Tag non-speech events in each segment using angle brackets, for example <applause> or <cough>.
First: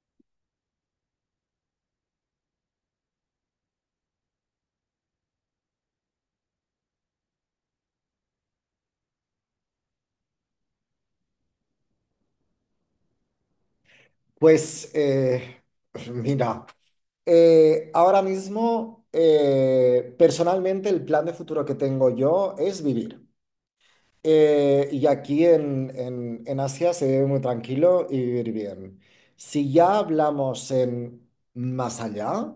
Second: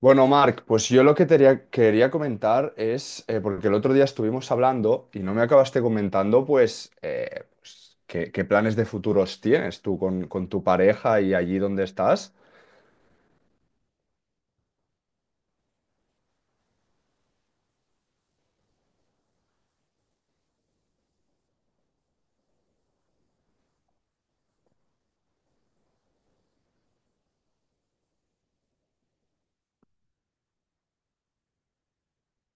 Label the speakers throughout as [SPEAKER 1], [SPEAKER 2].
[SPEAKER 1] Bueno, Marc, pues yo lo que te quería comentar es, porque el otro día estuvimos hablando y no me acabaste comentando, pues, qué planes de futuros tienes tú con tu pareja y allí donde estás.
[SPEAKER 2] Pues, <laughs> mira, ahora mismo personalmente el plan de futuro que tengo yo es vivir. Y aquí en Asia se vive muy tranquilo y vivir bien. Si ya hablamos en más allá,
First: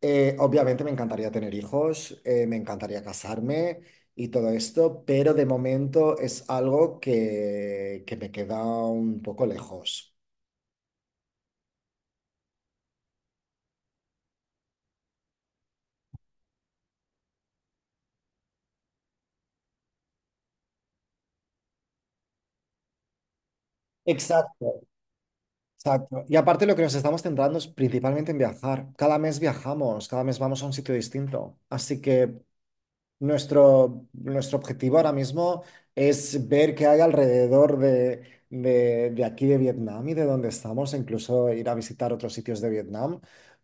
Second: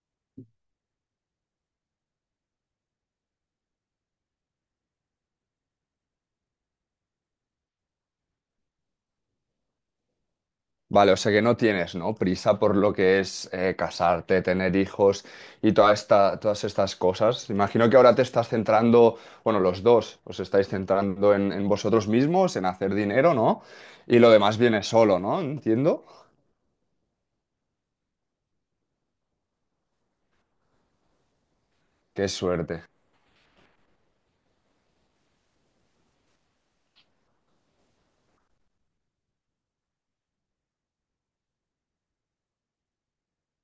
[SPEAKER 2] obviamente me encantaría tener hijos, me encantaría casarme y todo esto, pero de momento es algo que me queda un poco lejos.
[SPEAKER 1] Vale, o sea que no tienes, ¿no? Prisa por lo que es casarte, tener hijos y todas estas cosas. Imagino que ahora te estás centrando, bueno, los dos os estáis centrando en vosotros mismos, en hacer dinero, ¿no? Y lo demás viene
[SPEAKER 2] Exacto.
[SPEAKER 1] solo, ¿no? Entiendo.
[SPEAKER 2] Exacto. Y aparte lo que nos estamos centrando es principalmente en viajar. Cada mes viajamos, cada mes vamos a un sitio distinto. Así
[SPEAKER 1] Qué
[SPEAKER 2] que
[SPEAKER 1] suerte.
[SPEAKER 2] nuestro objetivo ahora mismo es ver qué hay alrededor de aquí de Vietnam y de donde estamos, e incluso ir a visitar otros sitios de Vietnam.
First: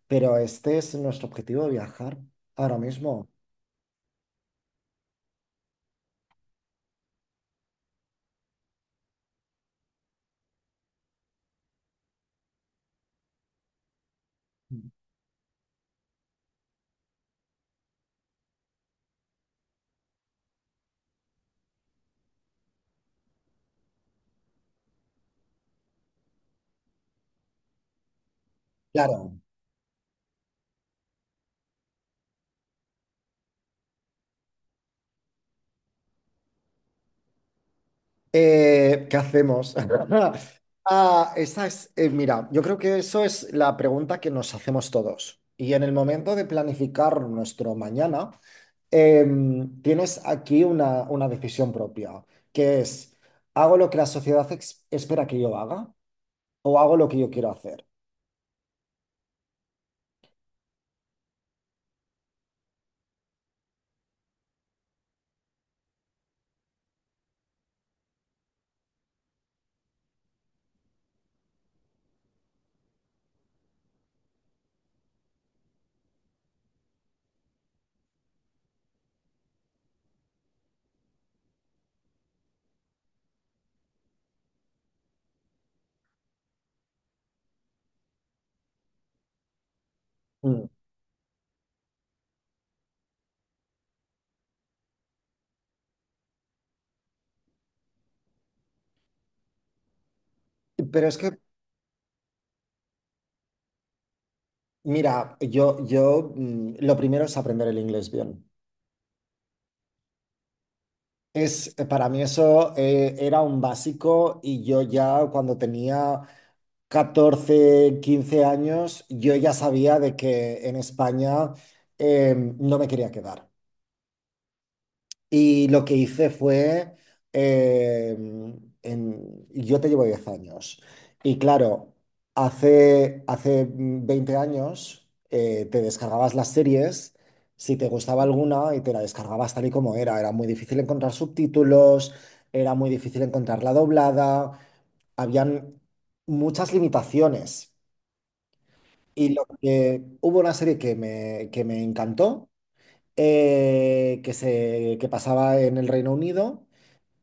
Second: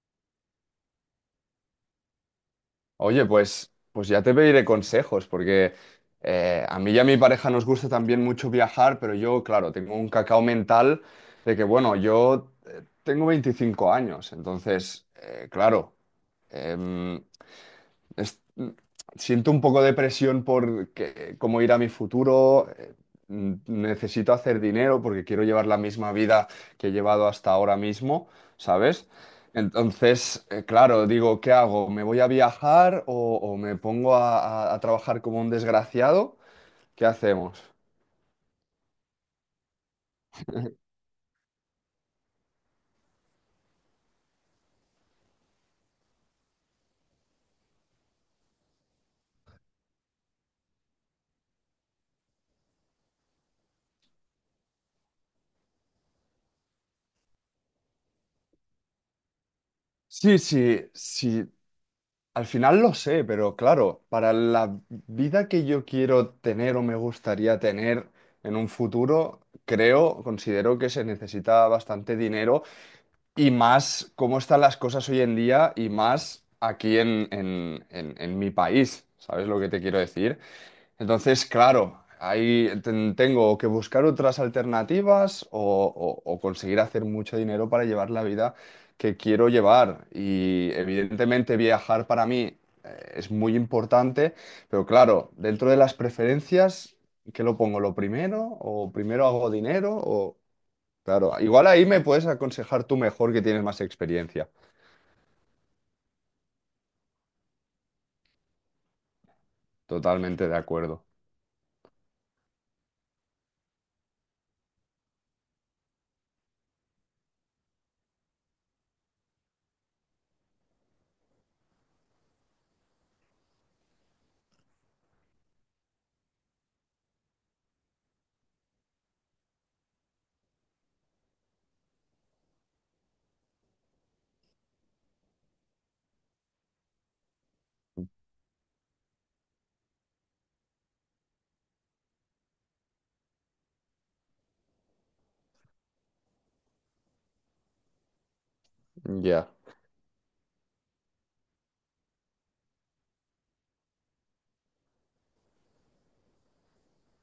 [SPEAKER 2] Pero este es nuestro objetivo de viajar ahora
[SPEAKER 1] Oye,
[SPEAKER 2] mismo.
[SPEAKER 1] pues ya te pediré consejos, porque a mí y a mi pareja nos gusta también mucho viajar, pero yo, claro, tengo un cacao mental de que, bueno, yo tengo 25 años, entonces, claro, em, es- siento un poco de presión cómo irá mi futuro. Necesito hacer dinero porque quiero llevar la misma vida que he llevado hasta ahora mismo, ¿sabes?
[SPEAKER 2] Claro.
[SPEAKER 1] Entonces, claro, digo, ¿qué hago? ¿Me voy a viajar o me pongo a trabajar como un desgraciado? ¿Qué hacemos?
[SPEAKER 2] ¿Qué hacemos? <laughs> Ah, esa es, mira, yo creo que eso es la pregunta que nos hacemos todos. Y en el momento de planificar nuestro mañana, tienes aquí una decisión propia, que es, ¿hago lo que la sociedad espera que yo haga o hago lo que yo quiero hacer?
[SPEAKER 1] Sí, sí, sí. Al final lo sé, pero claro, para la vida que yo quiero tener o me gustaría tener en un futuro, creo, considero que se necesita bastante dinero y más cómo están las cosas hoy en día y más aquí en mi país. ¿Sabes lo que te quiero decir? Entonces, claro, ahí tengo que buscar otras alternativas o, o conseguir hacer mucho dinero para llevar la vida que quiero llevar.
[SPEAKER 2] Mm.
[SPEAKER 1] Y evidentemente viajar para mí es muy importante, pero claro, dentro de las preferencias, ¿qué lo pongo? ¿Lo primero? ¿O primero hago dinero? O
[SPEAKER 2] Pero es que,
[SPEAKER 1] claro, igual ahí me puedes aconsejar tú mejor que tienes más experiencia.
[SPEAKER 2] mira, yo, lo primero es aprender el inglés bien.
[SPEAKER 1] Totalmente de acuerdo.
[SPEAKER 2] Es, para mí eso era un básico y yo ya cuando tenía 14 15 años, yo ya sabía de que en España no me quería quedar. Y lo que hice fue, eh, yo te llevo 10 años. Y claro, hace 20 años te descargabas las series, si te gustaba alguna, y te la descargabas tal y como era. Era muy difícil encontrar subtítulos, era muy difícil encontrarla doblada, habían muchas limitaciones. Y lo
[SPEAKER 1] Ya,
[SPEAKER 2] que hubo una serie que me encantó, que pasaba en el Reino Unido,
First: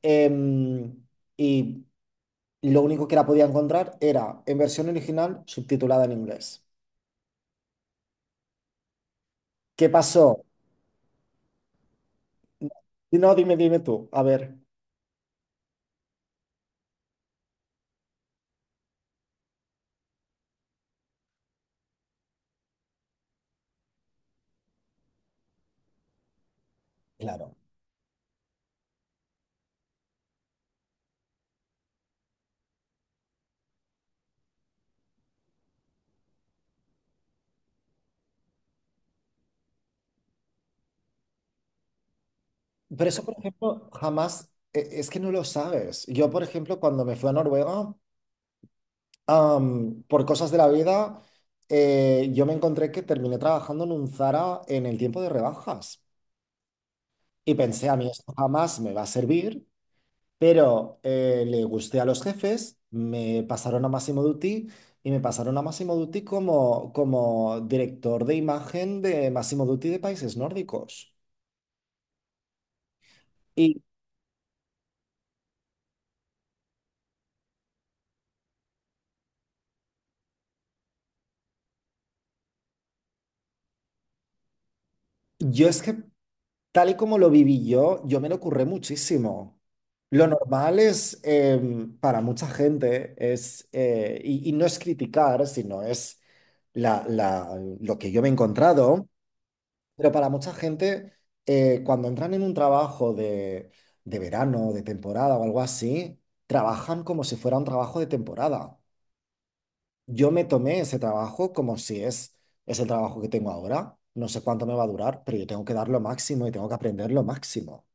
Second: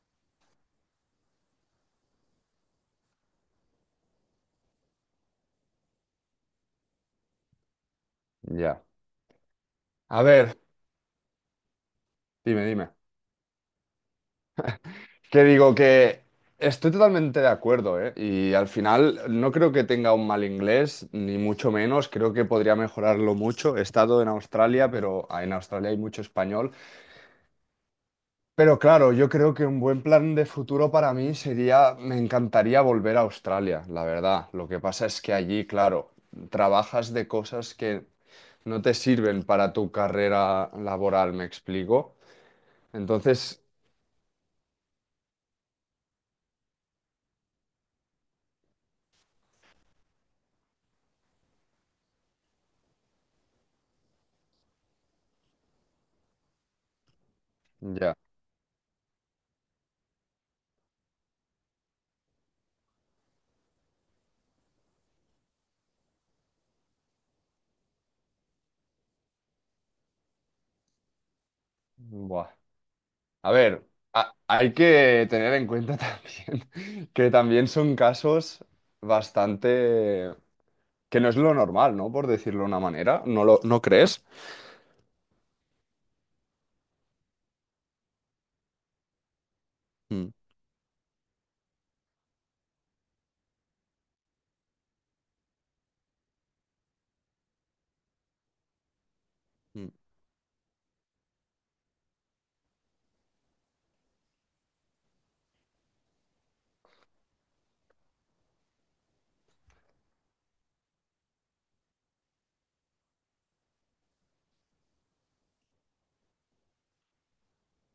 [SPEAKER 2] Em, y lo único que la podía encontrar era en versión original subtitulada en inglés.
[SPEAKER 1] ya.
[SPEAKER 2] ¿Qué
[SPEAKER 1] A
[SPEAKER 2] pasó?
[SPEAKER 1] ver, dime, dime.
[SPEAKER 2] Y no, dime, dime tú. A ver,
[SPEAKER 1] Que digo que estoy totalmente de acuerdo, ¿eh? Y al final no creo que tenga un mal inglés, ni mucho menos. Creo que podría mejorarlo mucho. He estado en Australia, pero en Australia hay mucho español.
[SPEAKER 2] claro.
[SPEAKER 1] Pero claro, yo creo que un buen plan de futuro para mí sería, me encantaría volver a Australia, la verdad. Lo que pasa es que allí, claro, trabajas de cosas que no te sirven para tu carrera laboral, ¿me explico?
[SPEAKER 2] Pero eso, por
[SPEAKER 1] Entonces,
[SPEAKER 2] ejemplo, jamás, es que no lo sabes. Yo, por ejemplo, cuando me fui a Noruega, por cosas de la vida, yo me encontré que terminé trabajando en un Zara en el tiempo de rebajas. Y pensé, a mí
[SPEAKER 1] ya,
[SPEAKER 2] esto jamás me va a servir. Pero le gusté a los jefes, me pasaron a Massimo Dutti y me pasaron a Massimo Dutti como, director de imagen de Massimo Dutti de países nórdicos.
[SPEAKER 1] buah. A
[SPEAKER 2] Y
[SPEAKER 1] ver, hay que tener en cuenta <laughs> también que también son casos bastante... que no es lo normal, ¿no? Por decirlo de una manera, ¿no crees?
[SPEAKER 2] yo es que, tal y como lo viví yo, me lo curré muchísimo. Lo
[SPEAKER 1] Mm,
[SPEAKER 2] normal es, para mucha gente, es, y no es criticar, sino es lo que yo me he encontrado.
[SPEAKER 1] mm.
[SPEAKER 2] Pero para mucha gente, cuando entran en un trabajo de verano, de temporada o algo así, trabajan como si fuera un trabajo de temporada. Yo me tomé ese trabajo como si es el trabajo que tengo ahora. No sé cuánto me va a durar, pero yo tengo que dar lo máximo y tengo que aprender lo máximo.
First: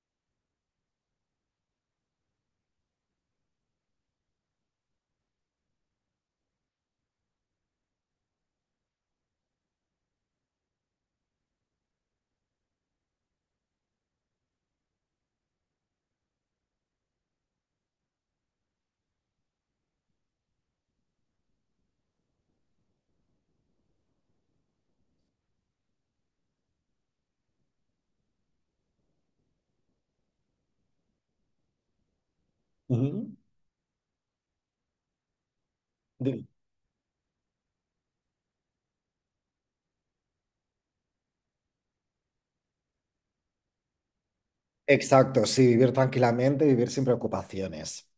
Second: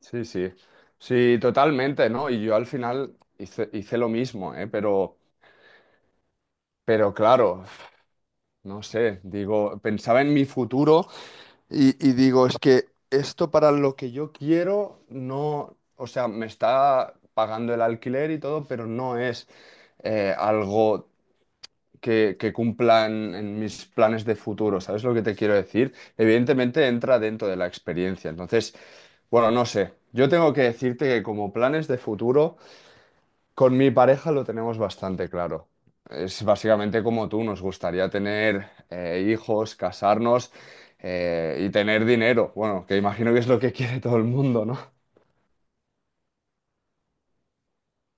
[SPEAKER 1] Sí, sí, sí, totalmente, ¿no? Y yo al final hice lo mismo, ¿eh? Pero claro, no sé, digo, pensaba en mi futuro. Y digo, es que esto para lo que yo quiero, no, o sea, me está pagando el alquiler y todo, pero no es algo que cumpla en mis planes de futuro, ¿sabes lo que te quiero decir? Evidentemente entra dentro de la experiencia, entonces, bueno, no sé, yo tengo que decirte que como planes de futuro...
[SPEAKER 2] Ujú.
[SPEAKER 1] Con mi pareja lo tenemos bastante claro. Es
[SPEAKER 2] Vi-
[SPEAKER 1] básicamente como tú, nos gustaría tener hijos, casarnos y tener dinero. Bueno, que imagino que es lo que quiere todo el mundo, ¿no?
[SPEAKER 2] Exacto, sí, vivir tranquilamente, vivir sin preocupaciones.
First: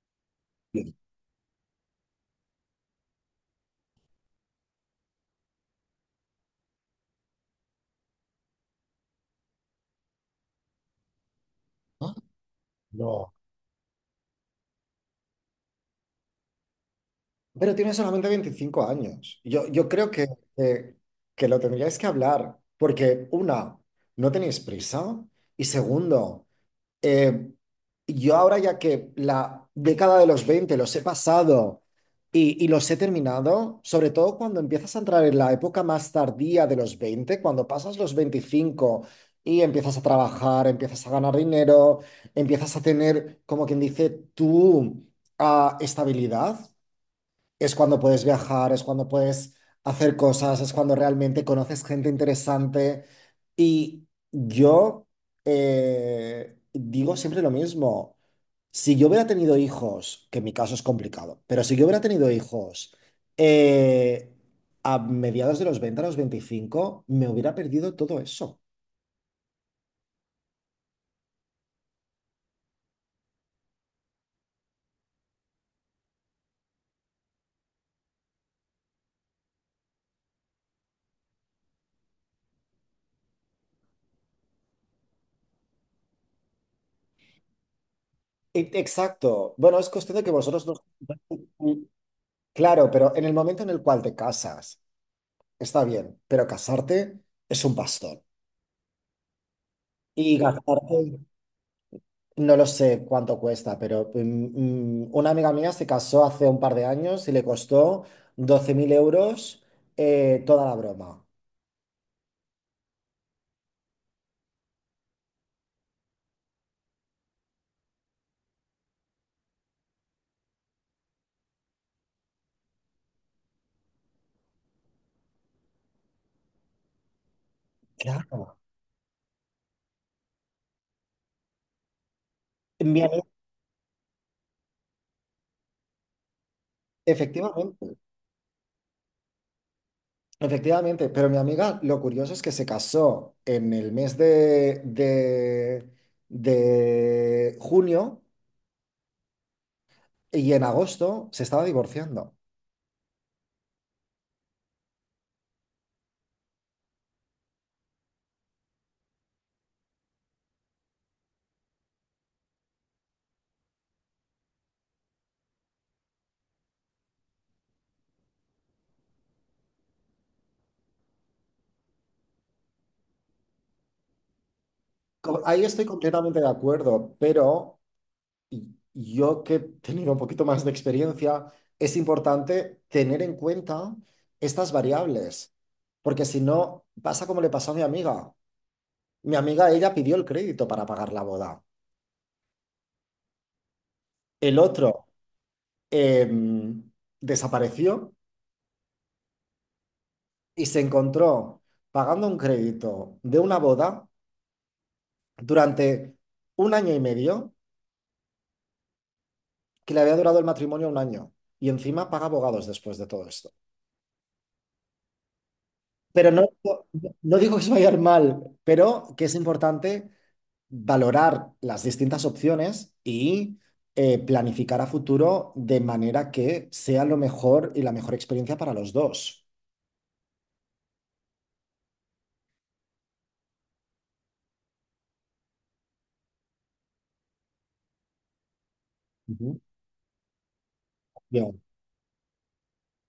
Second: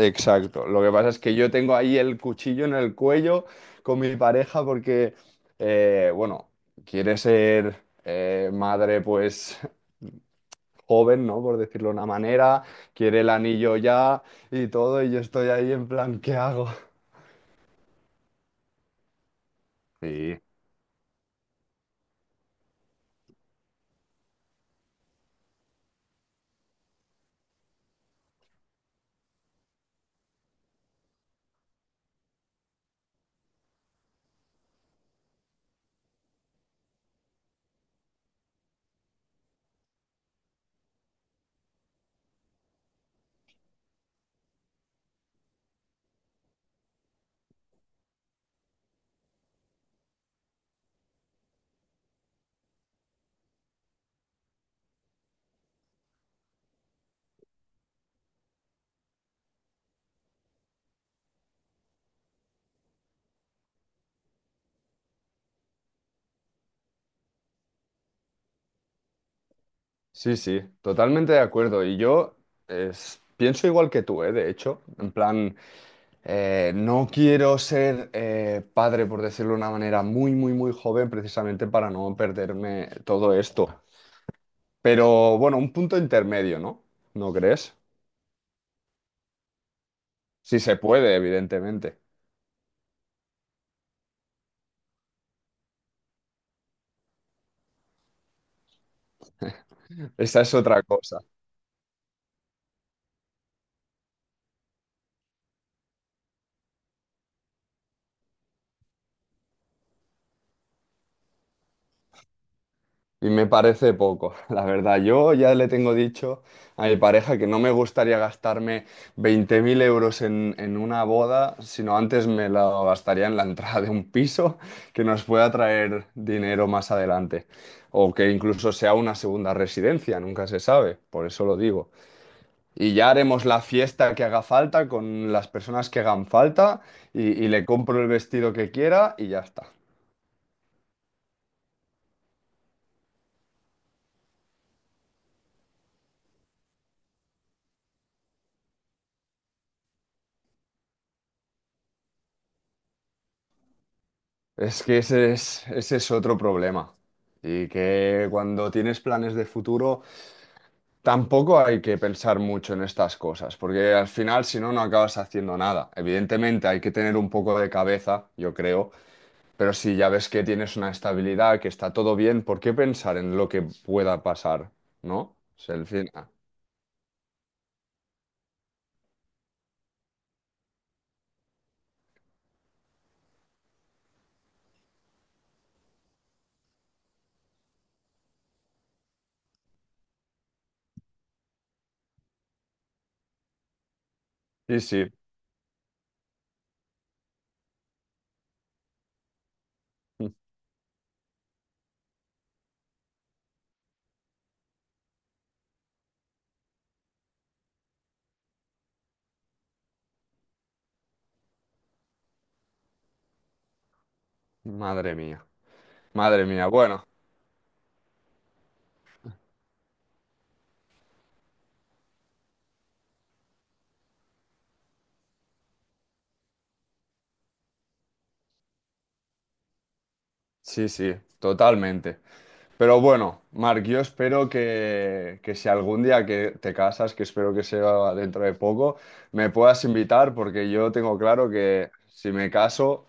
[SPEAKER 1] Exacto. Lo que
[SPEAKER 2] Bien.
[SPEAKER 1] pasa es que yo tengo ahí el cuchillo en el cuello con mi pareja porque, bueno, quiere ser madre pues joven, ¿no? Por decirlo de una
[SPEAKER 2] Ah,
[SPEAKER 1] manera, quiere el
[SPEAKER 2] no.
[SPEAKER 1] anillo ya y todo y yo estoy ahí en plan, ¿qué hago?
[SPEAKER 2] Pero tiene solamente 25 años. Yo, creo
[SPEAKER 1] Sí.
[SPEAKER 2] que, que lo tendríais que hablar, porque una, no tenéis prisa, y segundo, eh, yo ahora ya que la década de los 20 los he pasado y los he terminado, sobre todo cuando empiezas a entrar en la época más tardía de los 20 cuando pasas los 25 y empiezas a trabajar, empiezas a ganar dinero, empiezas a tener, como quien dice, tu estabilidad, es cuando puedes viajar, es cuando puedes hacer cosas, es cuando realmente conoces gente interesante. Y yo digo siempre lo mismo. Si yo hubiera tenido hijos, que en mi caso es complicado, pero si yo hubiera tenido hijos, eh, a mediados de los 20 a los 25 me hubiera perdido todo eso.
[SPEAKER 1] Sí, sí, totalmente de acuerdo. Y yo pienso igual que tú, ¿eh? De hecho, en plan, no quiero ser padre, por decirlo de una manera, muy, muy, muy joven, precisamente para no perderme todo esto. Pero bueno, un punto intermedio, ¿no? ¿No crees?
[SPEAKER 2] Exacto. Bueno, es cuestión de que
[SPEAKER 1] Si
[SPEAKER 2] vosotros no...
[SPEAKER 1] se puede, evidentemente.
[SPEAKER 2] Claro, pero en el momento en el cual te casas, está bien, pero casarte es un bastón. Y
[SPEAKER 1] Esa es otra
[SPEAKER 2] gastarte,
[SPEAKER 1] cosa.
[SPEAKER 2] no lo sé cuánto cuesta, pero una amiga mía se casó hace un par de años y le costó 12.000 euros, toda la broma.
[SPEAKER 1] Y me parece poco, <laughs> la verdad. Yo ya le tengo dicho a mi pareja que no me gustaría gastarme 20.000 euros en una boda, sino antes me lo gastaría en la entrada de un piso <laughs> que nos pueda traer dinero más adelante. O que
[SPEAKER 2] Claro.
[SPEAKER 1] incluso sea una segunda residencia, nunca se sabe, por eso lo digo. Y
[SPEAKER 2] Mi
[SPEAKER 1] ya
[SPEAKER 2] ami-
[SPEAKER 1] haremos la fiesta que haga falta con las personas que hagan falta y le
[SPEAKER 2] Efectivamente.
[SPEAKER 1] compro el vestido que quiera y ya está.
[SPEAKER 2] Efectivamente, pero mi amiga, lo curioso es que se casó en el mes de junio y en agosto se estaba divorciando.
[SPEAKER 1] Es que ese es otro problema. Y que cuando tienes planes de futuro, tampoco hay que pensar mucho en estas cosas, porque al final, si no, no acabas haciendo nada. Evidentemente, hay que tener un poco de cabeza, yo creo, pero si ya ves que tienes una estabilidad, que está todo bien, ¿por qué pensar en lo que pueda pasar? ¿No? O
[SPEAKER 2] Ahí
[SPEAKER 1] sea,
[SPEAKER 2] estoy
[SPEAKER 1] al final.
[SPEAKER 2] completamente de acuerdo, pero y yo que he tenido un poquito más de experiencia, es importante tener en cuenta estas variables, porque si no, pasa como le pasó a mi amiga. Mi amiga, ella pidió el crédito para pagar la boda. El
[SPEAKER 1] Sí, sí.
[SPEAKER 2] otro em, desapareció
[SPEAKER 1] <laughs>
[SPEAKER 2] y se encontró pagando un crédito de una boda durante un año y medio, que le había durado el matrimonio un año. Y encima paga abogados después de todo esto.
[SPEAKER 1] Madre mía.
[SPEAKER 2] Pero
[SPEAKER 1] Madre
[SPEAKER 2] no,
[SPEAKER 1] mía.
[SPEAKER 2] no,
[SPEAKER 1] Bueno,
[SPEAKER 2] no digo que se vaya a ir mal, pero que es importante valorar las distintas opciones y planificar a futuro de manera que sea lo mejor y la mejor experiencia para los dos.
[SPEAKER 1] sí, sí, totalmente. Pero bueno, Marc, yo espero que si algún día que te casas, que espero que sea dentro de poco, me
[SPEAKER 2] Ujú.
[SPEAKER 1] puedas invitar porque yo tengo claro
[SPEAKER 2] Bien.
[SPEAKER 1] que si me caso,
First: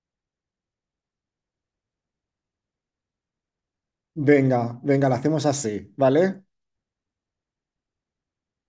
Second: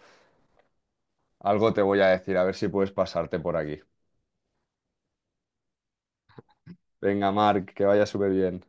[SPEAKER 1] algo te voy a decir, a ver si puedes pasarte por aquí.
[SPEAKER 2] Venga, venga, lo hacemos así, ¿vale?
[SPEAKER 1] Venga, Marc, que vaya súper bien.